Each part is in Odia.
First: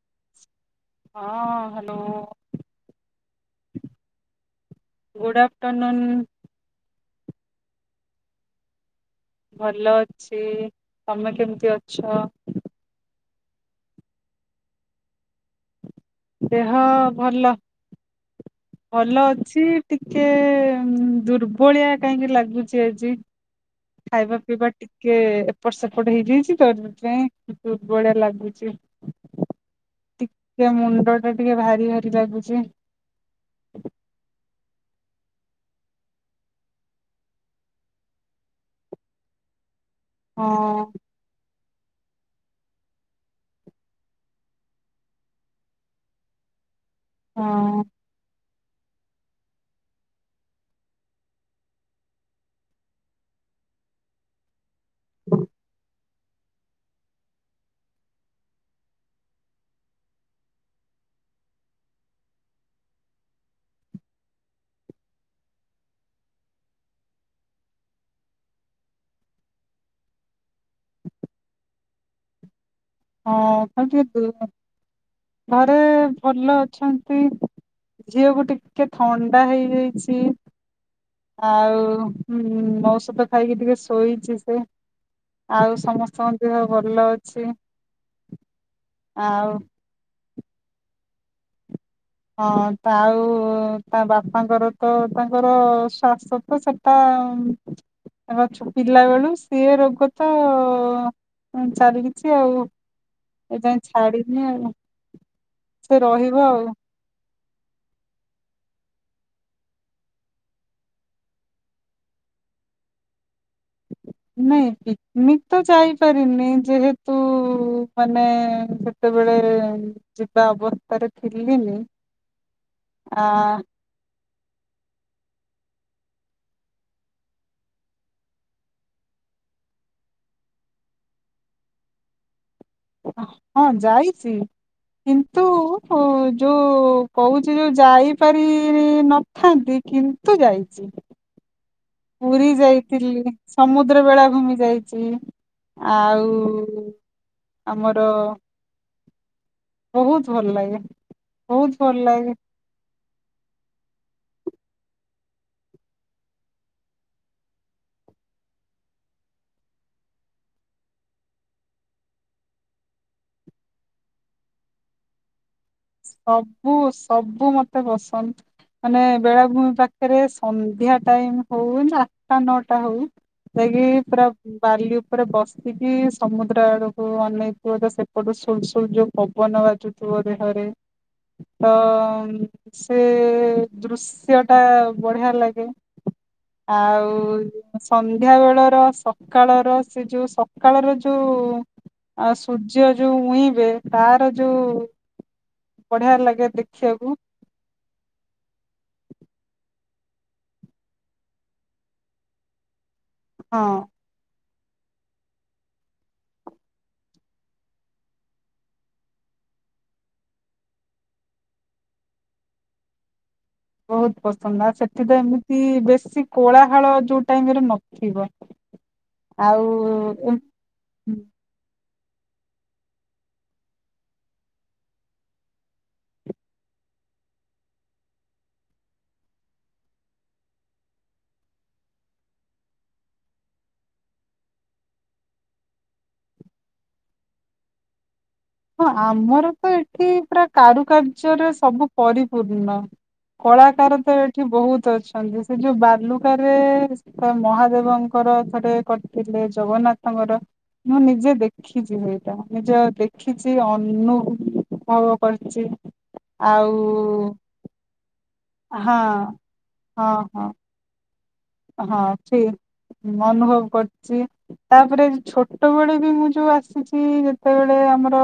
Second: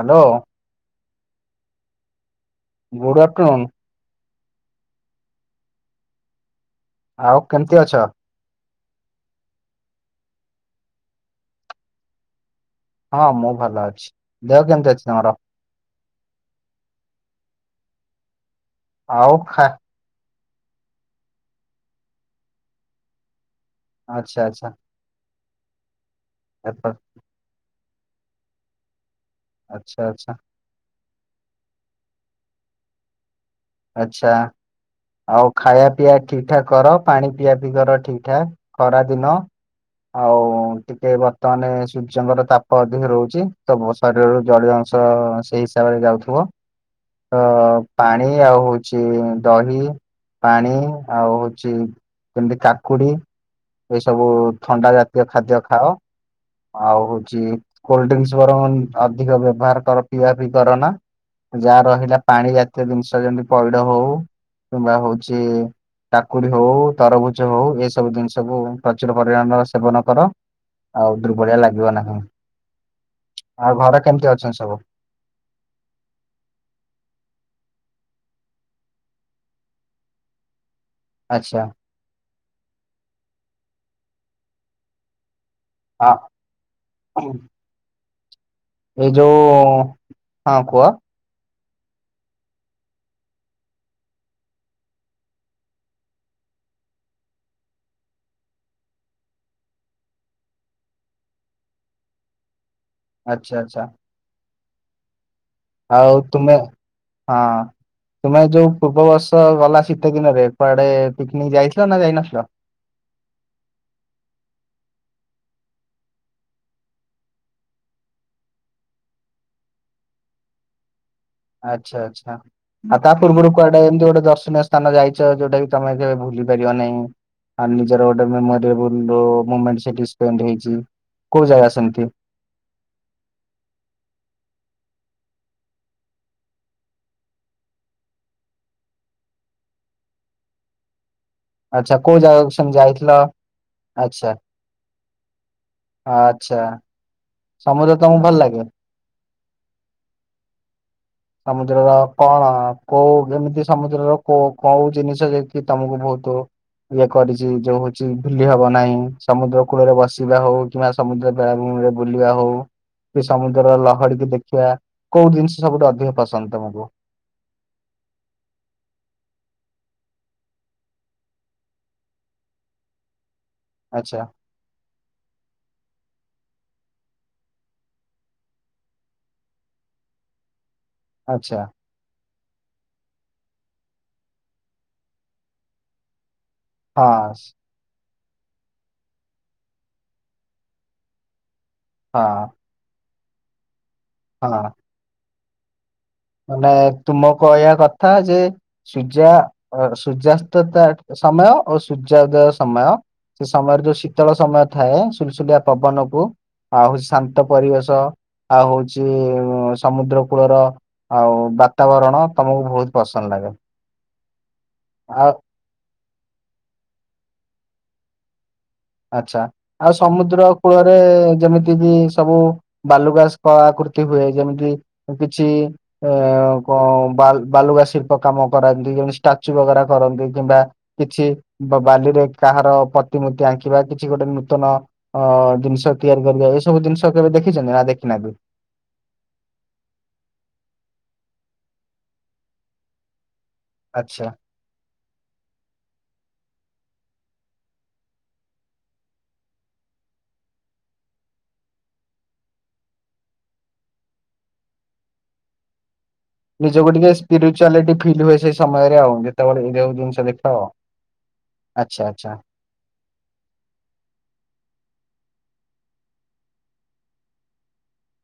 ହାଲୋ। ହଁ hello. Good afternoon good afternoon. ଆଉ କେମିତି ଅଛ? ଭଲ ଅଛି ତମେ କେମିତି ଅଛ? ହଁ ମୁଁ ଭଲ ଅଛି ଦେହ କେମିତି ଅଛି ତମର? ଦେହ ଭଲ ଭଲ ଆଉ ଅଛି ଖା ଟିକେ ଦୁର୍ବଳିଆ କାହିଁକି ଲାଗୁଚି ଆଜି। ଖାଇବା ଆଚ୍ଛା ଆଚ୍ଛା ପିଇବା ଟିକେ ଏପଟ ସେପଟ ହେଇଯାଇଛି ତ ଏପ- ସେଥିପାଇଁ। ଦୁର୍ବଳିଆ ଲାଗୁଚି। ଆଛା ଆଛା। ସେ ମୁଣ୍ଡ ଟା ଟିକେ ଭାରି ଭାରି ଲାଗୁଛି। ଆଛା। ଆଉ ଖାଇବା ପିଇବା ଠିକ୍ ଠାକ୍ କର ପାଣି ପିଆ ପିଇ କର ଠିକ୍ ଠାକ୍ ଖରା ଦିନ। ଆଉ ହଁ ଟିକେ ବ ବର୍ତମାନେ ସୂର୍ଯ୍ୟଙ୍କର ତାପ ଅଧିକ ରହୁଛି ତ ଶରୀରରୁ ଜଳୀୟ ଅଂଶ ସେଇ ହିସାବରେ ଯାଉଥିବ। ତ ହଁ ପାଣି ଆଉ ହଉଛି ଦହି। ପାଣି ଆଉ ହଉଛି ଯେମିତି କାକୁଡି ଏସବୁ ଥଣ୍ଡା ଜାତୀୟ ଖାଦ୍ୟ ଖାଅ ଆଉ ହଉଛି। କୋଲଡ୍ରିଙ୍କସି ବରଙ୍ଗ ଅଧିକ ବ୍ୟବହାର କର ପିଇବା ପିଇ କର ନା। ଯାହା ରହିଲା ପାଣି ଜାତୀୟ ଜିନିଷ ଯେମତି ପଇଡ ହଉ। କିମ୍ବା ହଉଛି। କାକୁଡି ହଉ ତରଭୁଜ ହଉ ଏସବୁ ଜିନିଷ କୁ ପ୍ରଚୁର ପରିମାଣର ସେବନ କର। ଆଉ ଦୁର୍ବଳିଆ ଲାଗିବ ନାହି ହଁ ଆଉ ଘର ଟିକେ କେମତି ଅଛନ୍ତି ସବୁ? ଘରେ ଭଲ ଅଛନ୍ତି। ଝିଅକୁ ଟିକେ ଥଣ୍ଡା ହେଇଯାଇଛି। ଆଚ୍ଛା ଆଉ ଉ ମଔଷଦ ଖାଇକି ଟିକେ ଶୋଇଛି ସେ। ଆଉ ଆ ସମସ୍ତଙ୍କ ଦେହ ଭଲ ଅଛି। ଏ ଯୋଉ ଆଉ ହଁ କୁହ। ହଁ ତାଉ ତା ବାପାଙ୍କର ତ ତାଙ୍କର ଶ୍ଵାସ ତ ସେ ତ ତକ ଛୁ ପିଲା ବେଳୁ ସିଏ ରୋଗ ତ ଚାଲିଛି ଆଉ। ଆଚ୍ଛା ଏ ଯାଇଁ ଆଚ୍ଛା ଛଡ଼ିନି ଆଉ। ସେ ଆଉ ରହିବ ତୁମେ ହଁ। ତୁମେ ଯୋଉ ପୂର୍ବ ବର୍ଷ ଗଲା ଶୀତ ଦିନରେ କୁଆଡେ ପିକନିକ ଯାଇଥିଲ ନା ଯାଇନଥିଲ। [inaudible] ନାଇଁ ପିକ୍ ନିକ୍ ତ ଯାଇପାରିନି ଯେହେତୁ ମାନେ ତେବେଳେ ଯିବା ଅବସ୍ଥାରେ ଥିଲିନି ଆଚ୍ଛା ଆଚ୍ଛା ଆଉ ତା ଆ ପୂର୍ବରୁ କୁଆଡେ଼ ଗୋଟେ ଏମିତି ଗୋଟେ ଦର୍ଶନୀୟ ସ୍ଥାନ ଯାଇଛ ଯୋଉଟା କି ତମେ କେବେ ଭୁଲି ପାରିବ ନାହିଁ? ଆ ନିଜର ଗୋଟେ ମେମୋରିଏବଲ ମୁମେଣ୍ଟ ସେଠି ସ୍ପେଣ୍ଡ ହେଇଚି କୋଉ ଜାଗା ସେମତି ହଁ ଯାଇଚି କିନ୍ତୁ ଯୋଉ କହୁଚି ଯୋଉ ଯାଇପାରି ନ ଥାନ୍ତି କିନ୍ତୁ ଯାଇଚି। ଆଚ୍ଛା କୋଉ ପୁରୀ ଜାଗାକୁ ସେମିତି ଯାଇଥିଲ ଯାଇଥିଲି ସମୁଦ୍ର ବେଳା ଆଚ୍ଛା ଭୂମି ଯାଇଚି। ଆଉ ଆଚ୍ଛା। ସମୁଦ୍ର ତମକୁ ଭଲ ଲାଗେ? ବହୁତ୍ ଭଲ୍ ଲାଗେ। ବହୁତ ସମୁଦ୍ରର ଭଲ ଲାଗେ କଣ କୋଉ ଯେମିତି ସମୁଦ୍ରର କୋ କୋଉ ଜିନିଷ ଜେତିକି ତମକୁ ବହୁତୁ ଇଏ କରିଛି ଯୋଉ ହଉଛି ଭୁିଲ ହବ ନାହିଁ ସମୁଦ୍ର କୂଳରେ ବସିବା ହଉ କିମ୍ବା ସମୁଦ୍ର ବେଳାଭୂମିରେ ବୁଲିବା ହଉ ସମୁଦ୍ର ଲହଡିିକି ଦେଖିବା କୋଉ ଜିନିଷ ସବୁଠୁ ଅ ସବୁ ସବୁ ମତେ ପସନ୍ଦ୍। ମାନେ ବେଳାଭୂମି ପାଖରେ ସନ୍ଧ୍ୟା ଟାଇମ୍ ହଉ ଆଠଟା ନଅଟା ହଉ ଯାଇକି ଆଚ୍ଛା ପୁରା ବାଲି ଉପରେ ବସିକି ସମୁଦ୍ର ଆଡକୁ ଅନେଇ ଥିବ ତ ସେପଟୁ ସୁଲ୍ ସୂଲ୍ ଯୋଉ ପବନ ବାଜୁଥିବ ଦେହରେ ଆଚ୍ଛା ତ-ସେ-ଦୃଶ୍ୟ ଟା ବଢିଆ ଲାଗେ। ଆଉ ହଁ ସନ୍ଧ୍ୟା ବେଳର ସକାଳର ସେ ଯୋଉ ସକାଳର ଯୋଉ ହଁ ସୁର୍ ର୍ଯ୍ୟ ଯୋଉ ଉଇଁବେ ତାର ହଁ। ଯୋଉ ବଢିଆ ଲାଗ ମାନେ ତୁମ କଇବା କଥା ଯେ ସୂର୍ଯ୍ୟା ସୂର୍ଯ୍ୟାସ୍ତତା ସମୟ ଓ ସୂର୍ଯ୍ୟ ଉଦୟ ସମୟ ସେ ହଁ ସମୟରେ ଯୋଉ ଶୀତଳ ସମୟ ଥାଏ ସୁଲସୁଲିଆ ପବନକୁ ଆଉ ହଉଛି ଶାନ୍ତ ପରିବେଶ ଆଉ ହଉଛି ସମୁଦ୍ର କୂଳର ଆଉ ବାତାବରଣ ତମକୁ ବହୁତ ପସନ୍ଦ୍ ଲାଗେ। ବହୁତ୍ ପସନ୍ଦ ଆ ସେଠି ତ ଆଉ ଏମିତି ବେଶୀ କୋଳାହାଳ ଯୋଉ ଟାଇମ୍ ରେ ନଥିବ। ଆଛା ଆଉ ଏମ ସମୁଦ୍ର କୂଳରେ ଯେମିତି କି ସବୁ ବାଲୁଗାସ ଆକୃତି ହୁଏ ଯେମିତି କିଛି ଏ କ ବାଲ୍ ବାଲୁଗା ଶିଳ୍ପ କାମ କରାନ୍ତି ଯେ ଷ୍ଟାଚୁ ବଗରା କରନ୍ତି କିମ୍ବା କିଛି ବା-ବାଲିରେ କାହାର ପ୍ରତିମୂର୍ତ୍ତି ଆଙ୍କି ଙ୍କିବା କିଛି ଗୋଟେ ନୂତନ ଅ ଜିନିଷ ତିଆରି କରିବା ଏଇସବୁ ଜିନିଷ କେବେ ଦେଖିଛନ୍ତି ନା ଦେଖୀନାହାନ୍ତି? ହଁ ଆମର ତ ଏଠି ପୁରା କାରୁକାର୍ଯ୍ୟରେ ସବୁ ପରିପୂର୍ଣ୍ଣ। କଳାକାର ତ ଆଚ୍ଛା ଏଠି ବହୁତ୍ ଅଛନ୍ତି ସେ ଯୋଉ ବାଲୁକାରେ ଥରେ ମହାଦେବଙ୍କର ଥରେ କରିଥିଲେ ଜଗନ୍ନାଥଙ୍କର ମୁଁ ନିଜେ ଦେଖିଛି ହେଇଟା ନିଜ ଦେଖ୍ ଖିଛି ଅନୁ-ଭବ କରିଚି। ନିଜକୁ ଟିକେ ସ୍ପିରିଚୁଆଲିଟି ଫିଲ୍ ହୁଏ ସେ ହଁ ସମୟରେ ଆଉ ଯେତେବେଳେ ଏଇବୁ ହଁ ଜିନିଷ ହଁ ଦେଖ। ହଁ ଆଚ୍ଛା ଆଚ୍ଛା ଠିକ ଅନୁଭବ କରୁଛି। ତାପରେ ଛୋଟବେଳେ ବି ମୁଁ ଯୋଉ ଆସିଛି ଯେତେବେଳେ ଆମର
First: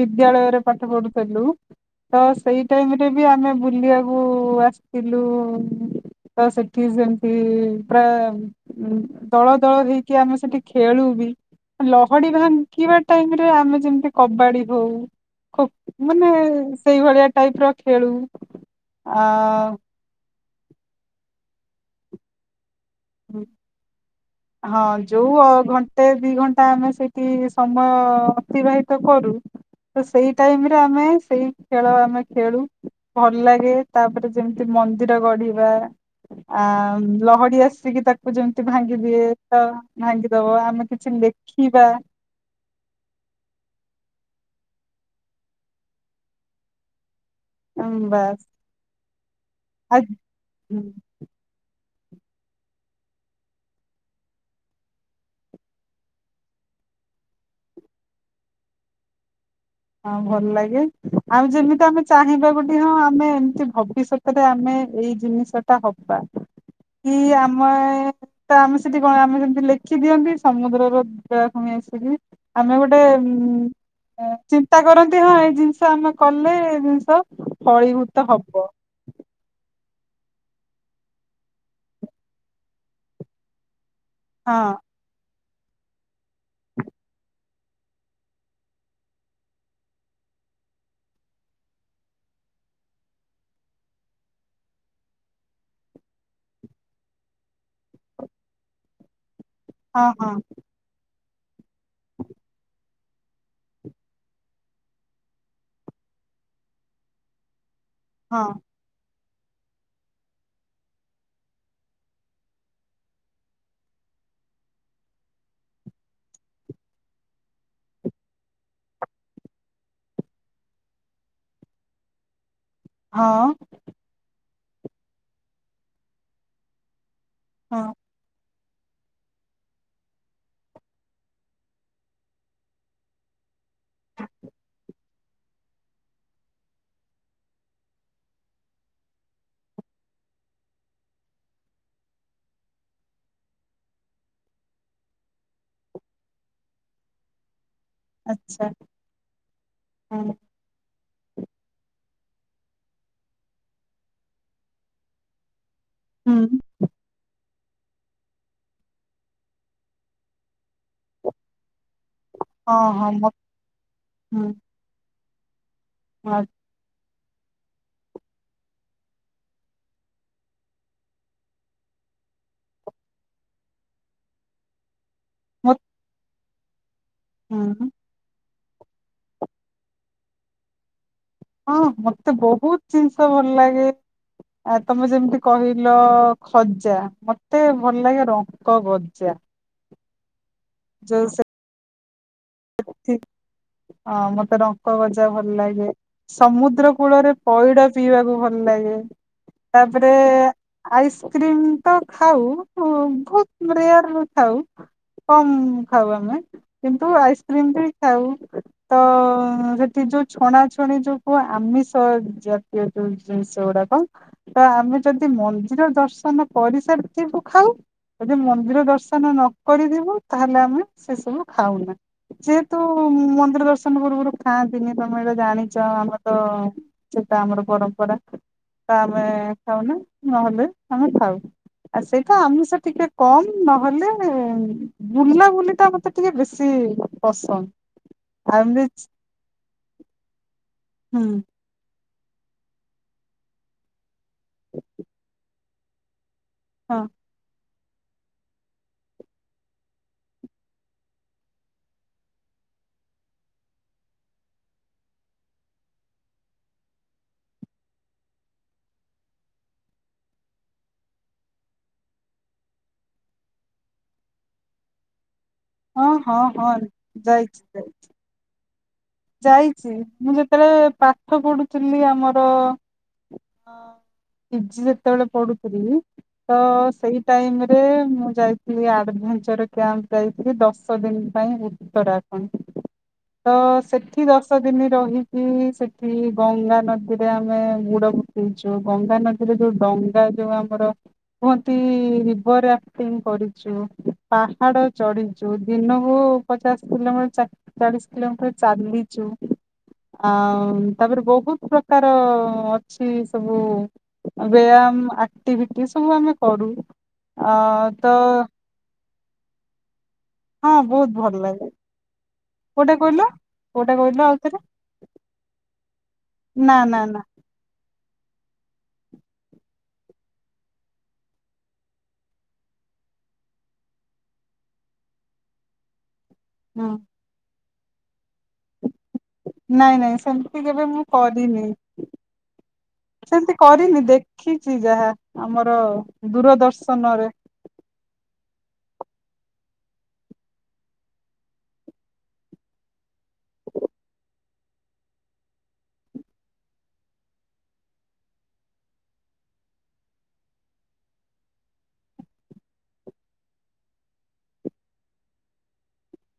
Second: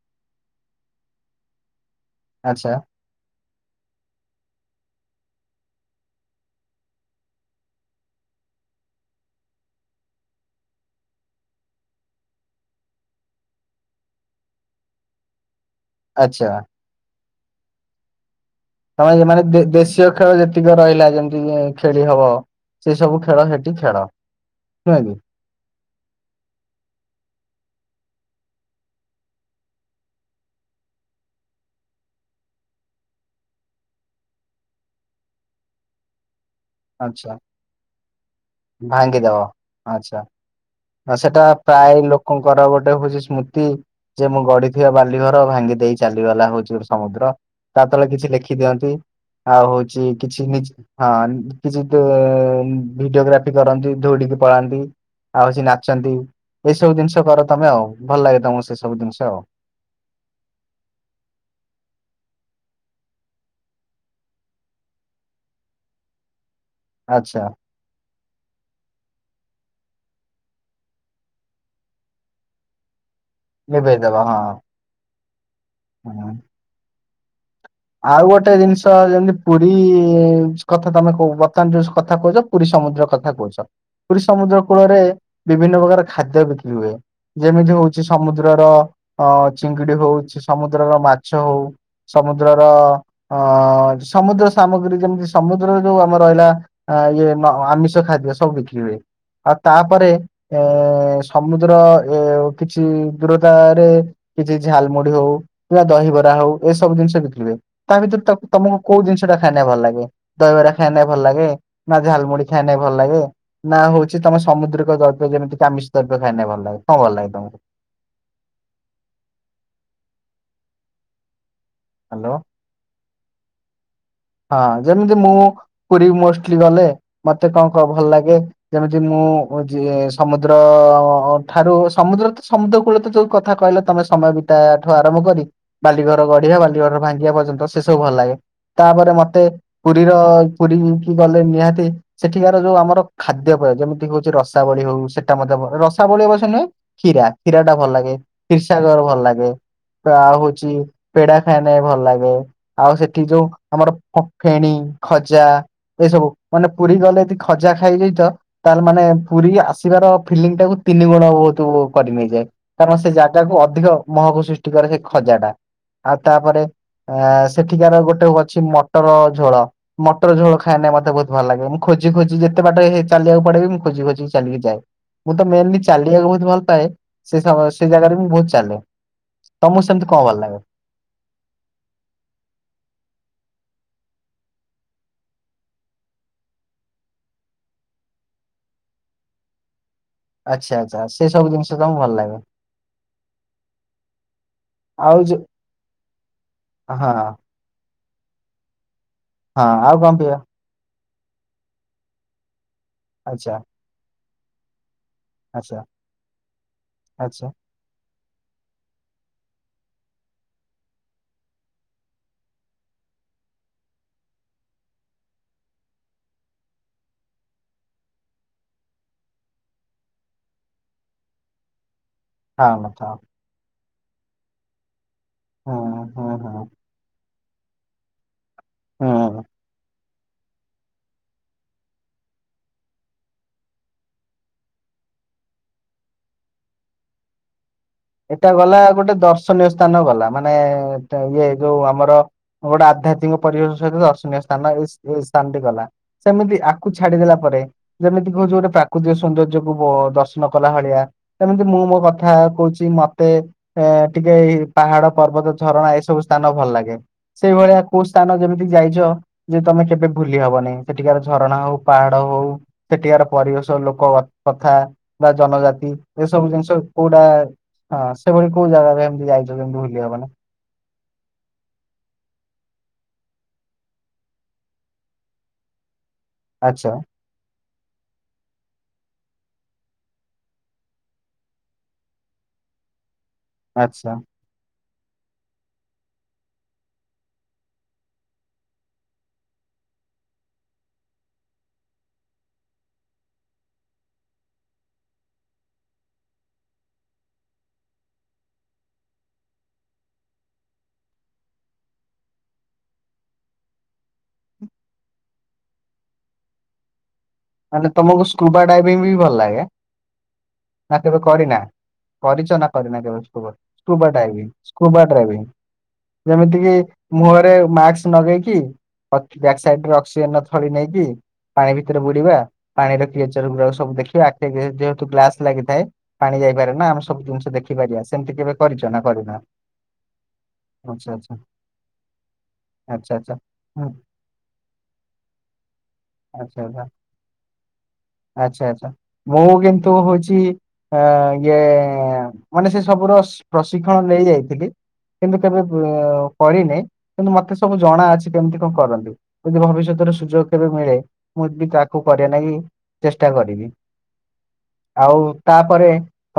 ବିଦ୍ୟାଳୟରେ ପାଠ ପଢୁଥିଲୁ ତ ସେଇ ଆଚ୍ଛା ଟାଇ ବି ଆମେ ବୁଲିବାକୁ ଆସିଥିଲୁ ତ ସେଠି ସେମତି ପୁରା ଦଳ ଦଳ ହେଇକି ଆମେ ସେଠି ଖେଳୁ ବି? ଲହଡି ଭାଙ୍ଗିବା ଟାଇମ ରେ ଆମେ ଯେମିତି କବାଡି ହଉ ଖୋ ମାନେ ଆଚ୍ଛା ସେଇଭଳିଆ ଟାଇପ ର ଖେଳୁ। ଆ ତମେ ମାନେ ଦେଶୀୟ ଖେଳ ଯେତିକି ରହିଲା ଯେମିତି ଖେଳି ହବ। ସେ ସବୁ ଖେଳ ସେଠି ଛାଦ ନୁହେଁ? ପୁଅ ଘ୍ନନ ଘଟେ ଦି ଘଣ୍ଟା ଆମେ ସେଠି ସମୟ ଅତିବାହିତ କରୁ। ତ ସେଇ ଟାଇମରେ ଆମେ ସେଇ ଖେଳ ଆମେ ଖେଳୁ। ଭଲ ଲାଗେ ତାପରେ ଯେମିତି ମନ୍ଦିର ଗଢିବା। ଆ ଆଚ୍ଛା ଲହଡି ଆସିକି ତାକୁ ଯେମିତି ଭାଙ୍ଗି ଦିଏ ଭାଙ୍ଗିଦବ। ତ ଆଚ୍ଛା ଭାଙ୍ଗିଦବ। ଆମେ କିଛି ସେଟା ଲେଖିବା ପ୍ରାୟ ଲୋକଙ୍କର ଗୋଟେ ହଉଛି ସ୍ମୃତି। ଯେ ମୁଁ ଗଡିିଥିବା ବାଲି ଘର ଭାଙ୍ଗି ଦେଇ ଚାଲିଗଲା ହଉଛି ସମୁଦ୍ର। ତା ତଳେ କିଛି ବାସ୍ ଲେଖି ଦିଅନ୍ତି ଆଉ ଆ ହଉଛି କିଛି ନି ହଁ କିଛି ଭିଡିଓଗ୍ରାଫି କରନ୍ତି ଦୌଡ଼ିକି ପଳାନ୍ତି। ଆଉ କିଛି ନାଚନ୍ତି ଏଇସବୁ ଜିନିଷ କର ତମେ ଆଉ ଭଲ ଲାଗେ ତମକୁ ସେ ସବୁ ଜିନିଷ ଆଉ। ହଁ ଭଲ ଲାଗେ ଆଉ ଯେମିତି ଆମେ ଚାହିଁବା ଗୋଟେ ହଁ ଆମେ ଏମିତି ଭବିଷ୍ୟତ ରେ ଆମେ ଏଇ ଜିନିଷ ଟା ହବା କି ଆଚ୍ଛା ଆମେ ତ ଆମେ ସେଠି କଣ ଆମେ ଯେମିତି ଲେଖି ଦିଅନ୍ତି ସମୁଦ୍ରର ବେଳା ଭୂମି ଆସିକି ଆମେ ଗୋଟେ ଲିଭେଇଦବ ଉ ଚିନ୍ତା କରନ୍ତି ହଁ ଏଇ ଜିନିଷ ଆମେ ହଁ। କଲେ ଏ ଜିନିଷ। ଆଉ ଫଳୀଭୂତ ଗୋଟେ ହବ ଜିନିଷ ତ ଯେମିତି ପୁରୀ କଥା ତମେ କହୁ ବର୍ତ୍ତମାନ ଯୋଉ କଥା କହୁଛ ପୁରୀ ସମୁଦ୍ର କଥା କହୁଛ। ପୁରୀ ହଁ ସମୁଦ୍ର କୂଳରେ ବିଭିନ୍ନ ପ୍ରକାର ଖାଦ୍ୟ ବିକ୍ରି ହୁଏ। ଯେମିତି ହଉଛି ସମୁଦ୍ରର ଅ ଚିଙ୍ଗୁଡି ହଉ ସମୁଦ୍ରର ମାଛ ହଉ ସମୁଦ୍ରର ଅ ସମୁଦ୍ର ସାମଗ୍ରୀ ଯେମିତି ସମୁଦ୍ରରେ ଯୋଉ ଆମର ରହିଲା। ଇଏ ଆମିଷ ଖାଦ୍ୟ ସବୁ ବିକ୍ରି ହୁଏ ଆଉ ହଁ ତାପରେ ହଁ ଏ ସମୁଦ୍ର ଏ କିଛି ଦୂରତାରେ କିଛି ଝାଲମୁଢଡି ହଉ କିମ୍ବା ଦହିବରା ହଉ ଏସବୁ ଜିନିଷ ବିକି ହୁଏ ତା ଭିତରେ ହଁ ତମକୁ କୋଉ ଜିନିଟା ଖାଇ ଭଲ ଲାଗେ ଦହିବରା ଖାଇ ନ ଭଲ ଲାଗେ ନା ଝାଲମୁଢ ଖାଇଲେ ଭଲ ଲାଗେ। ନା ହଉଛି ତମ ସମୁଦ୍ରିକ ଦ୍ରବ୍ୟ ଯେମିତି ଆମିଷ ଦ୍ରବ୍ୟ ଖାଇଲେ ଭଲ ଲାଗେ କଣ ଭଲ ଲାଗେ ତମକୁ? ହ୍ୟାଲୋ। ହଁ। ହଁ ଯେମିତି ମୁଁ ପୁରୀ ମୋଷ୍ଟଲି ଗଲେ ମତେ କଣ ହଁ କହ ଭଲ ଲାଗେ? ଯେମିତି ମୁଁ ସମୁଦ୍ର ଠାରୁ ସମୁଦ୍ର ତ ସମୁଦ୍ର କୂଳ ତ ଯୋଉ କଥା କହିଲା ତମେ ସମୟ ବିତାଠୁ ଆରମ୍ଭ କରି ବାଲି ଘର ଗଢିବା ବାଲି ଘର ଭାଙ୍ଗିବା ପର୍ଯ୍ୟନ୍ତ ସେ ସବୁ ଭଲ ଲାଗେ। ତାପରେ ମତେ ପୁରୀର ପୁରୀ କି ଗଲେ ନିହାତି ସେଠିକାର ଯୋଉ ଆମର ଖାଦ୍ୟ ପୟ ଯେମିତି ହଉଛି ରସାବଳି ହଉ ସେଟା ମଧ୍ୟ ରସାବଳି ଅବଶ ନୁହେଁ। କ୍ଷୀରା କ୍ଷୀରା ଟା ଭଲ ଲାଗେ ଆଚ୍ଛା କ୍ଷୀସାଗର ଭଲ ଲାଗେ ଆ ହଁ ଆଉ ହଉ ପେଡା ଖାଇ ନ ଭଲ ଲାଗେ ଆଉ ସେଠି ଯୋଉ ଆମର ଫେଣିୀ ଖଜା ଏଇସବୁ ହୁଁ ମାନେ ପୁରୀ ଗଲେ ଖଜା ଖାଇଯାଇ ତ ତାହେଲେ ମାନେ ପୁରୀ ଆସିବାର ଫିଲିଙ୍ଗ ଟାକୁ ତିନି ଗୁଣ ବହୁତ କରି ନେଇଯାଏ। ହଁ କାରଣ ହଁ ସେ ମ ଜାଗାକୁ ଅଧିକ ମହକୁ ହୁଁ ସୃଷ୍ଟି କରେ ସେ ଖଜା ଟା ଆଉ ଆ ତାପରେ ଆ ସେଠିକାର ଗୋଟେ ଅଛି ମଟର ଝୋଳ ମଟର ଝୋଳ ଖାଇଲେ ମତେ ବହୁତ ଭଲ ଲାଗେ ମୁଁ ଖୋଜି ଖୋଜି ଯେତେ ବାଟ ହେ ଚାଲିବାକୁ ପଡେ ବି ମୁଁ ଖୋଜି ଖୋଜିି ଚାଲିକି ଯାଏ। ମୁଁ ତ ମୋ ମେନଲି ଚାଲିବାକୁ ବହୁତ ଭଲ ପାଏ ସେ ସମୟ ସେ ହୁଁ ଜାଗାରେ ବି ମୁଁ ବହୁତ୍ ଚାଲେ ତମକୁ ସେମିତି କଣ ଭଲ ଲାଗେ? ହଁ ମତେ ବହୁତୁ ଜିନିଷ ଭଲ ଲାଗେ। ଆ ତମେ ଯେମିତି କହିଲ ଖଜା ମତେ ଭଲ ଲାଗେ ରଙ୍କ ଗଜା। ଆଛା ଆଚ୍ଛା ସେ ସବୁ ଜିନିଷ ତମକୁ ଭଲ ଲାଗେ। ହ ମତେ ରଙ୍କ ଆଉ ଭଜା ଯୋ ଭଲ ଲାଗେ ସମୁଦ୍ର କୂଳରେ ହଁ ପଇଡ ପିଇବାକୁ ଭଲ ଲାଗେ ହଁ ଆଉ ତାପରେ କଣ ପ୍ରିୟ? ଆଇସ୍କ୍ରିମ ତ ଖାଉ ଆଚ୍ଛା ବହୁତ ରେୟାରରେ ଖାଉ ଆଚ୍ଛା କମ ଖାଉ ଆମେ କିନ୍ତୁ ଆଚ୍ଛା ଆଇସ୍କ୍ରିମ ବି ଖାଉ। ତ ସେଠି ଯୋଉ ଛଣାଛଣି ଯୋଉ କୁହ ଆମିଷ ଯ ଇଏ ଯୋଉ ଜିନିଷ ଗୁଡାକ। ତ ଆମେ ଯଦି ମନ୍ଦିର ଦର୍ଶନ କରିସାରିଥିବୁ ଖାଉ। ଯଦି ମନ୍ଦିର ଦର୍ଶନ ନ କରିଥିବୁ ତାହେଲେ ଆମେ ସେ ସବୁ ଖାଉନା। ଯେହେତୁ ହଁ ମନ୍ଦିର ଦର୍ଶନ ପୂର୍ବରୁ ଖାଆନ୍ତିନି ତମେ ଏ ତ ଜାଣିଛ ହଁ ଆମର ହଁ ତ ହଁ ଏତା ଆମର ପରମ୍ପରା ତା ଆମେ ହଁ। ଖାଉ ନା ନହେଲେ ଆମେ ଥାଉ। ଆଉ ସେଇଟା ଆମିଷ ଟିକେ କମ୍ ନହେଲେ ବୁଲା ବୁଲି ଟା ମତେ ଟିକେ ବେଶୀ ପସନ୍ଦ। ଏଟା ଗଲା ଏମିତି ଗୋଟେ ଦର୍ଶନୀୟ ସ୍ଥାନ ଗଲା ମାନେ ତା ହୁଁ ଇଏ ଯୋଉ ଆମର ଗୋଟେ ଆଧ୍ୟାତ୍ମିକ ପରିବେଶ ସହିତ ଦର୍ଶନୀୟ ସ୍ଥାନ ଏଇ ସ୍ଥାନ ଟି ଗଲା। ସେମିତି ଆକୁ ହଁ ଛାଡିଦେଲା ପରେ। ଯେମିତି କହୁଛି ଗୋଟେ ପ୍ରାକୃତିକ ସୌନ୍ଦର୍ଯ୍ୟ କକୁ ଦର୍ଶନ କଲା ଭଳିଆ। ସେମିତି ମୁଁ ମୋ କଥା କହୁଛି। ବି ମତେ ଏ ଟିକେ ଏଇ ପାହାଡ ପର୍ବତ ଝରଣା ଏଇ ସବୁ ସ୍ଥାନ ଭଲ ଲାଗେ। ସେଇ ଭଳିଆ କୋଉ ସ୍ଥାନ ଯେମିତି ଯାଇଛ। ଯେ ତମେ କେବେ ଭୁଲି ହବନି ସେଠିକାର ଝରଣା ହଉ ପାହାଡ ହଉ। ସେଠିକାର ପରିବେଶ ଲୋକ କଥା ବା ଜନଜାତି ହଁ ହଁ ଏସବୁ ହଁ ଜିନିଷ କୋଉଟା। ଯାଇଛି ଯାଇଛି ହଁ ସେଭଳି କୋଉ ଜାଗା ବି ଏମ୍ ଯାଇଛି ମୁଁ ଯେତେବେଳେ ପାଠ ପଢୁଥିଲି ଆମର। ଜି ଯେତେବେଳେ ପଡୁଥିଲି ତ ଆଚ୍ଛା ସେଇ ଟାଇମରେ ମୁଁ ଯାଇଥିଲି ଆଡଭେଞ୍ଚର କ୍ୟାମ୍ପ ଯାଇଥିଲି ଦଶ ଦିନ ପାଇଁ ଭୁ ତ ରାଜହଂସ ତ ସେ ଆଚ୍ଛା ଦଶ ଦିନ ରହିଛିି ସେଠି ଗଙ୍ଗା ନଦୀରେ ଆମେ ଗୁଡ ପ ସେ ଯୋଉ ଗଙ୍ଗା ନଦୀରେ ଯୋଉ ଡଙ୍ଗା ଯୋଉ ଆମର। କୁହନ୍ତି ଓଭର ଆଟିଙ୍ଗ୍ କରିଛୁ ପାହାଡ଼ ଚଢ଼ିଛୁ ଦିନକୁ ପଚାଶ କିଲୋମିଟର ଚାଳିଶ କିଲୋମିଟର ଚାଲିଛୁ। ଆଉ ତାପରେ ବହୁତୁ ପ୍ରକାର ଅଛି ସବୁ ବ୍ୟାୟାମ ଆକ୍ଟିଭିଟି ସବୁ ଆମେ କରୁ। ଆ ମାନେ ତ ତମକୁ ସ୍କୁବା ଡାଇଭିଂ ବି ଭଲ ଲାଗେ ହଁ ନା ବହୁତ କେବେ ଭଲ କରିନା। ଲାଗେ କରିଚ ନା କୋଉଟା କରିନା କେବେ କହିଲ ସ୍କୁବ କୋଉଟା ସ୍କୁବା କହିଲ ଡାଇଭିଂ। ଆଉଥରେ ସ୍କୁବା ଡ୍ରାଇଭିଂ ଯେମିତି କି ନା ନା ନା ମୁ ଏ ମତେ ମାସ୍କ ନଗେଇକି ଅକ୍ସ ବ୍ୟାକ ସାଇଡର ଅକ୍ଜେନ ନଥାବି ନେଇକି ପାଣି ଭିତରେ ବୁ ଯିବା ପାଣିର କିଏଚର ଗୁଡାକ ସବୁ ଦେଖିବା ଆକ୍ଟି ଭେଞ୍ଚର ତୁ ଗ୍ଲାସ ଲାଗିଥାଏ ପାଣି ଯା କାରଣ ହୁଁ ଆମେ ସବୁ ଜିନିଷ ଦେଖିପାରିବା ସେମିତି କେବେ କରିଛ ନା କରିନ? ନାଇଁ ନାଇଁ ସେମିତି କେବେ ମୁଁ କରିନି। ଆଚ୍ଛା ଆଚ୍ଛା। ସେମିତି ହୁଁ କରିନି ଦେଖିଚି ଯାହା ଆମର ଆଚ୍ଛା ଆଚ୍ଛା ଦୂରଦର୍ଶନରେ। ଆଚ୍ଛା ଆଚ୍ଛା ମୁଁ କିନ୍ତୁ ହୋଉଚି ଅ ଇଏ ମାନେ ସେ ସବୁର ସ ପ୍ରଶିକ୍ଷଣ ନେଇ ଯାଇଥିଲି। କିନ୍ତୁ କେବେ କରିନି କିନ୍ତୁ ମତେ ସବୁ ଜଣା ଅଛି କେମିତି କଣ କରନ୍ତି। ଯଦି ଭବିଷ୍ୟତରେ ସୁଯୋଗ କେବେ ମିଳେ ମୁଁ ଡ଼ି ତା କୁ କରିବା ନାଗି ଚେଷ୍ଟା କରିବି ଆଉ ତାପରେ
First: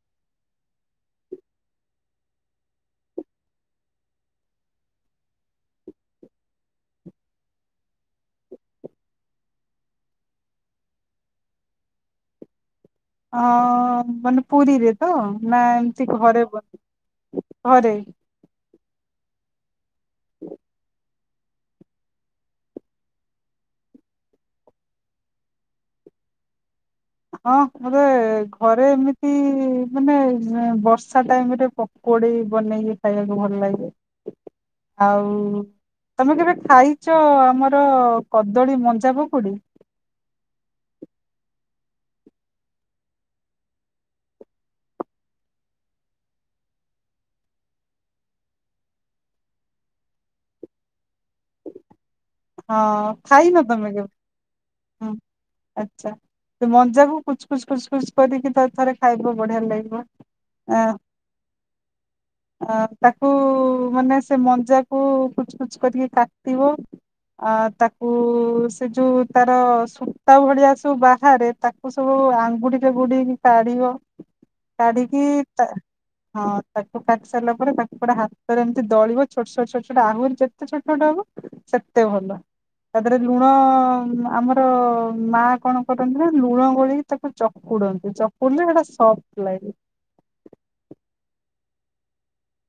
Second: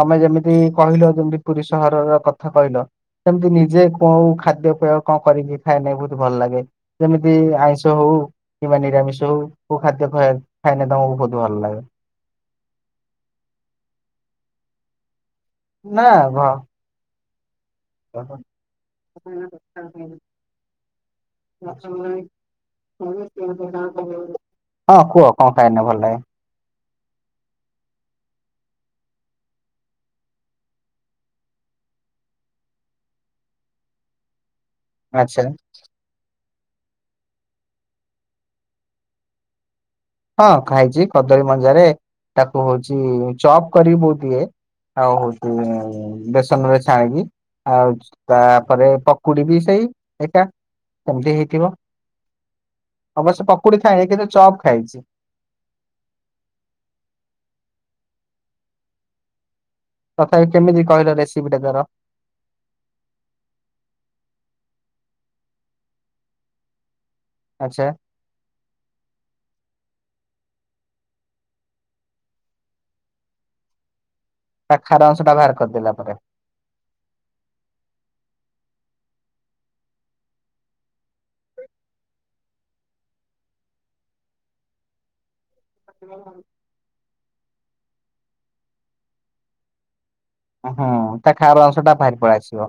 ତମେ ଯେମିତି କହିଲ ଯେମିତି ପୁରୀ ସହରର କଥା କହିଲ ସେମିତି ନିଜେ କୋଉ ଖାଦ୍ୟ ପେୟ କଣ କରିକି ଖାଇନେ ବୋହୁତ ଭଲ ଲାଗେ? ଯେମିତି ଆଇଁଷ ହୋଉ କିମ୍ବା ନିରାମିଷ ହୋଉ କୋଉ ଖାଦ୍ୟ ଖା ଖାଇନେ ତମକୁ ଭୋଉତୁ ଭଲ ଲାଗେ? ହଁ ମାନେ ପୁରୀରେ ତ ନା ଏମତି ଘରେ ବ ଘରେ। [unintelligible] ଲଚକମଣି ହଁ କୁହ କଣ ଖାଇନେ ଭଲ ଲାଗେ? ହଁ ମତେ ଘରେ ଏମିତି ମାନେ ବର୍ଷା ଟାଇମ୍ ରେ ପ କୁଡ଼ି ବନେଇକି ଖାଇବାକୁ ଭଲ ଲାଗେ। ଆଉ ଆଚ୍ଛା ତମେ କେବେ ଖାଇଚ ଆମର କଦଳୀ ମଞ୍ଜା ପକୁଡ଼ି? ହଁ ଖାଇଚି କଦଳୀ ମଞ୍ଜାରେ ତାକୁ ହୋଉଚି ଚପ୍ କରିକି ବୋଉ ଦିଏ। ଆଉ ହୋଉଚି ବେସନରେ ଛାଣିକି ଆଉ ତାପରେ ପକୁଡ଼ି ବି ସେଇ ଏକା। ସେମିତି ହେଇଥିବ ହଁ ଅବଶ୍ୟ ଖାଇନ ପକୁଡ଼ି ତମେ କେବେ ଖାଏ କିନ୍ତୁ ଚପ୍ ଖାଇଚି। ହଁ ଆଚ୍ଛା। ମଞ୍ଜାକୁ କୁଚ କୁଚ ଖୁଚ୍ ଖୁଚ କରିକି ତା ଥରେ ଖାଇବ ବଢ଼ିଆ ଲାଗିବ। ତଥାପି କେମିତି କହିଲ ରେସିପି ଟା ତାର? ଆ ତାକୁ ମାନେ ସେ ମଞ୍ଜାକୁ କୁଚ କୁଚ କରିକି କାଟିବ। ଅ ଆଚ୍ଛା ତାକୁ ସେ ଯୋଉ ତାର ସୂତା ଭଳିଆ ସବୁ ବାହାରେ ତାକୁ ସବୁ ଆଙ୍ଗୁଟିରେ ଗୁଡ଼େଇକି କାଢ଼ିବ। ତା ଖାର ଅଂଶ କାଢ଼ିକି ଟା ବାହାର ତା କରିଦେଲା ପରେ। ହଁ ତାକୁ କାଟି ସାରିଲା ପରେ ତାକୁ ପୁରା ହାତରେ ଏମିତି ଦଳିବ ଛୋଟ ଛୋଟ ଛୋଟ ଛୋଟ ଆହୁରି ଯେତେ ଛୋଟ ଛୋଟ ହବ। ସେତେ ଭଲ ତା ଦେହରେ ଲୁଣ ଆମର ମା କଣ କରନ୍ତି ନା ଲୁଣ ଗୋଳେଇ ତାକୁ ଚକୁଡ଼ନ୍ତି ଚକୁଡ଼ିଲେ ହେଟା ସଫ୍ଟ ଲାଗେ। ଓ ହଁ ତା ଖାର ଅଂଶଟା ଭାରି ପଳେଇ ଆସିବ।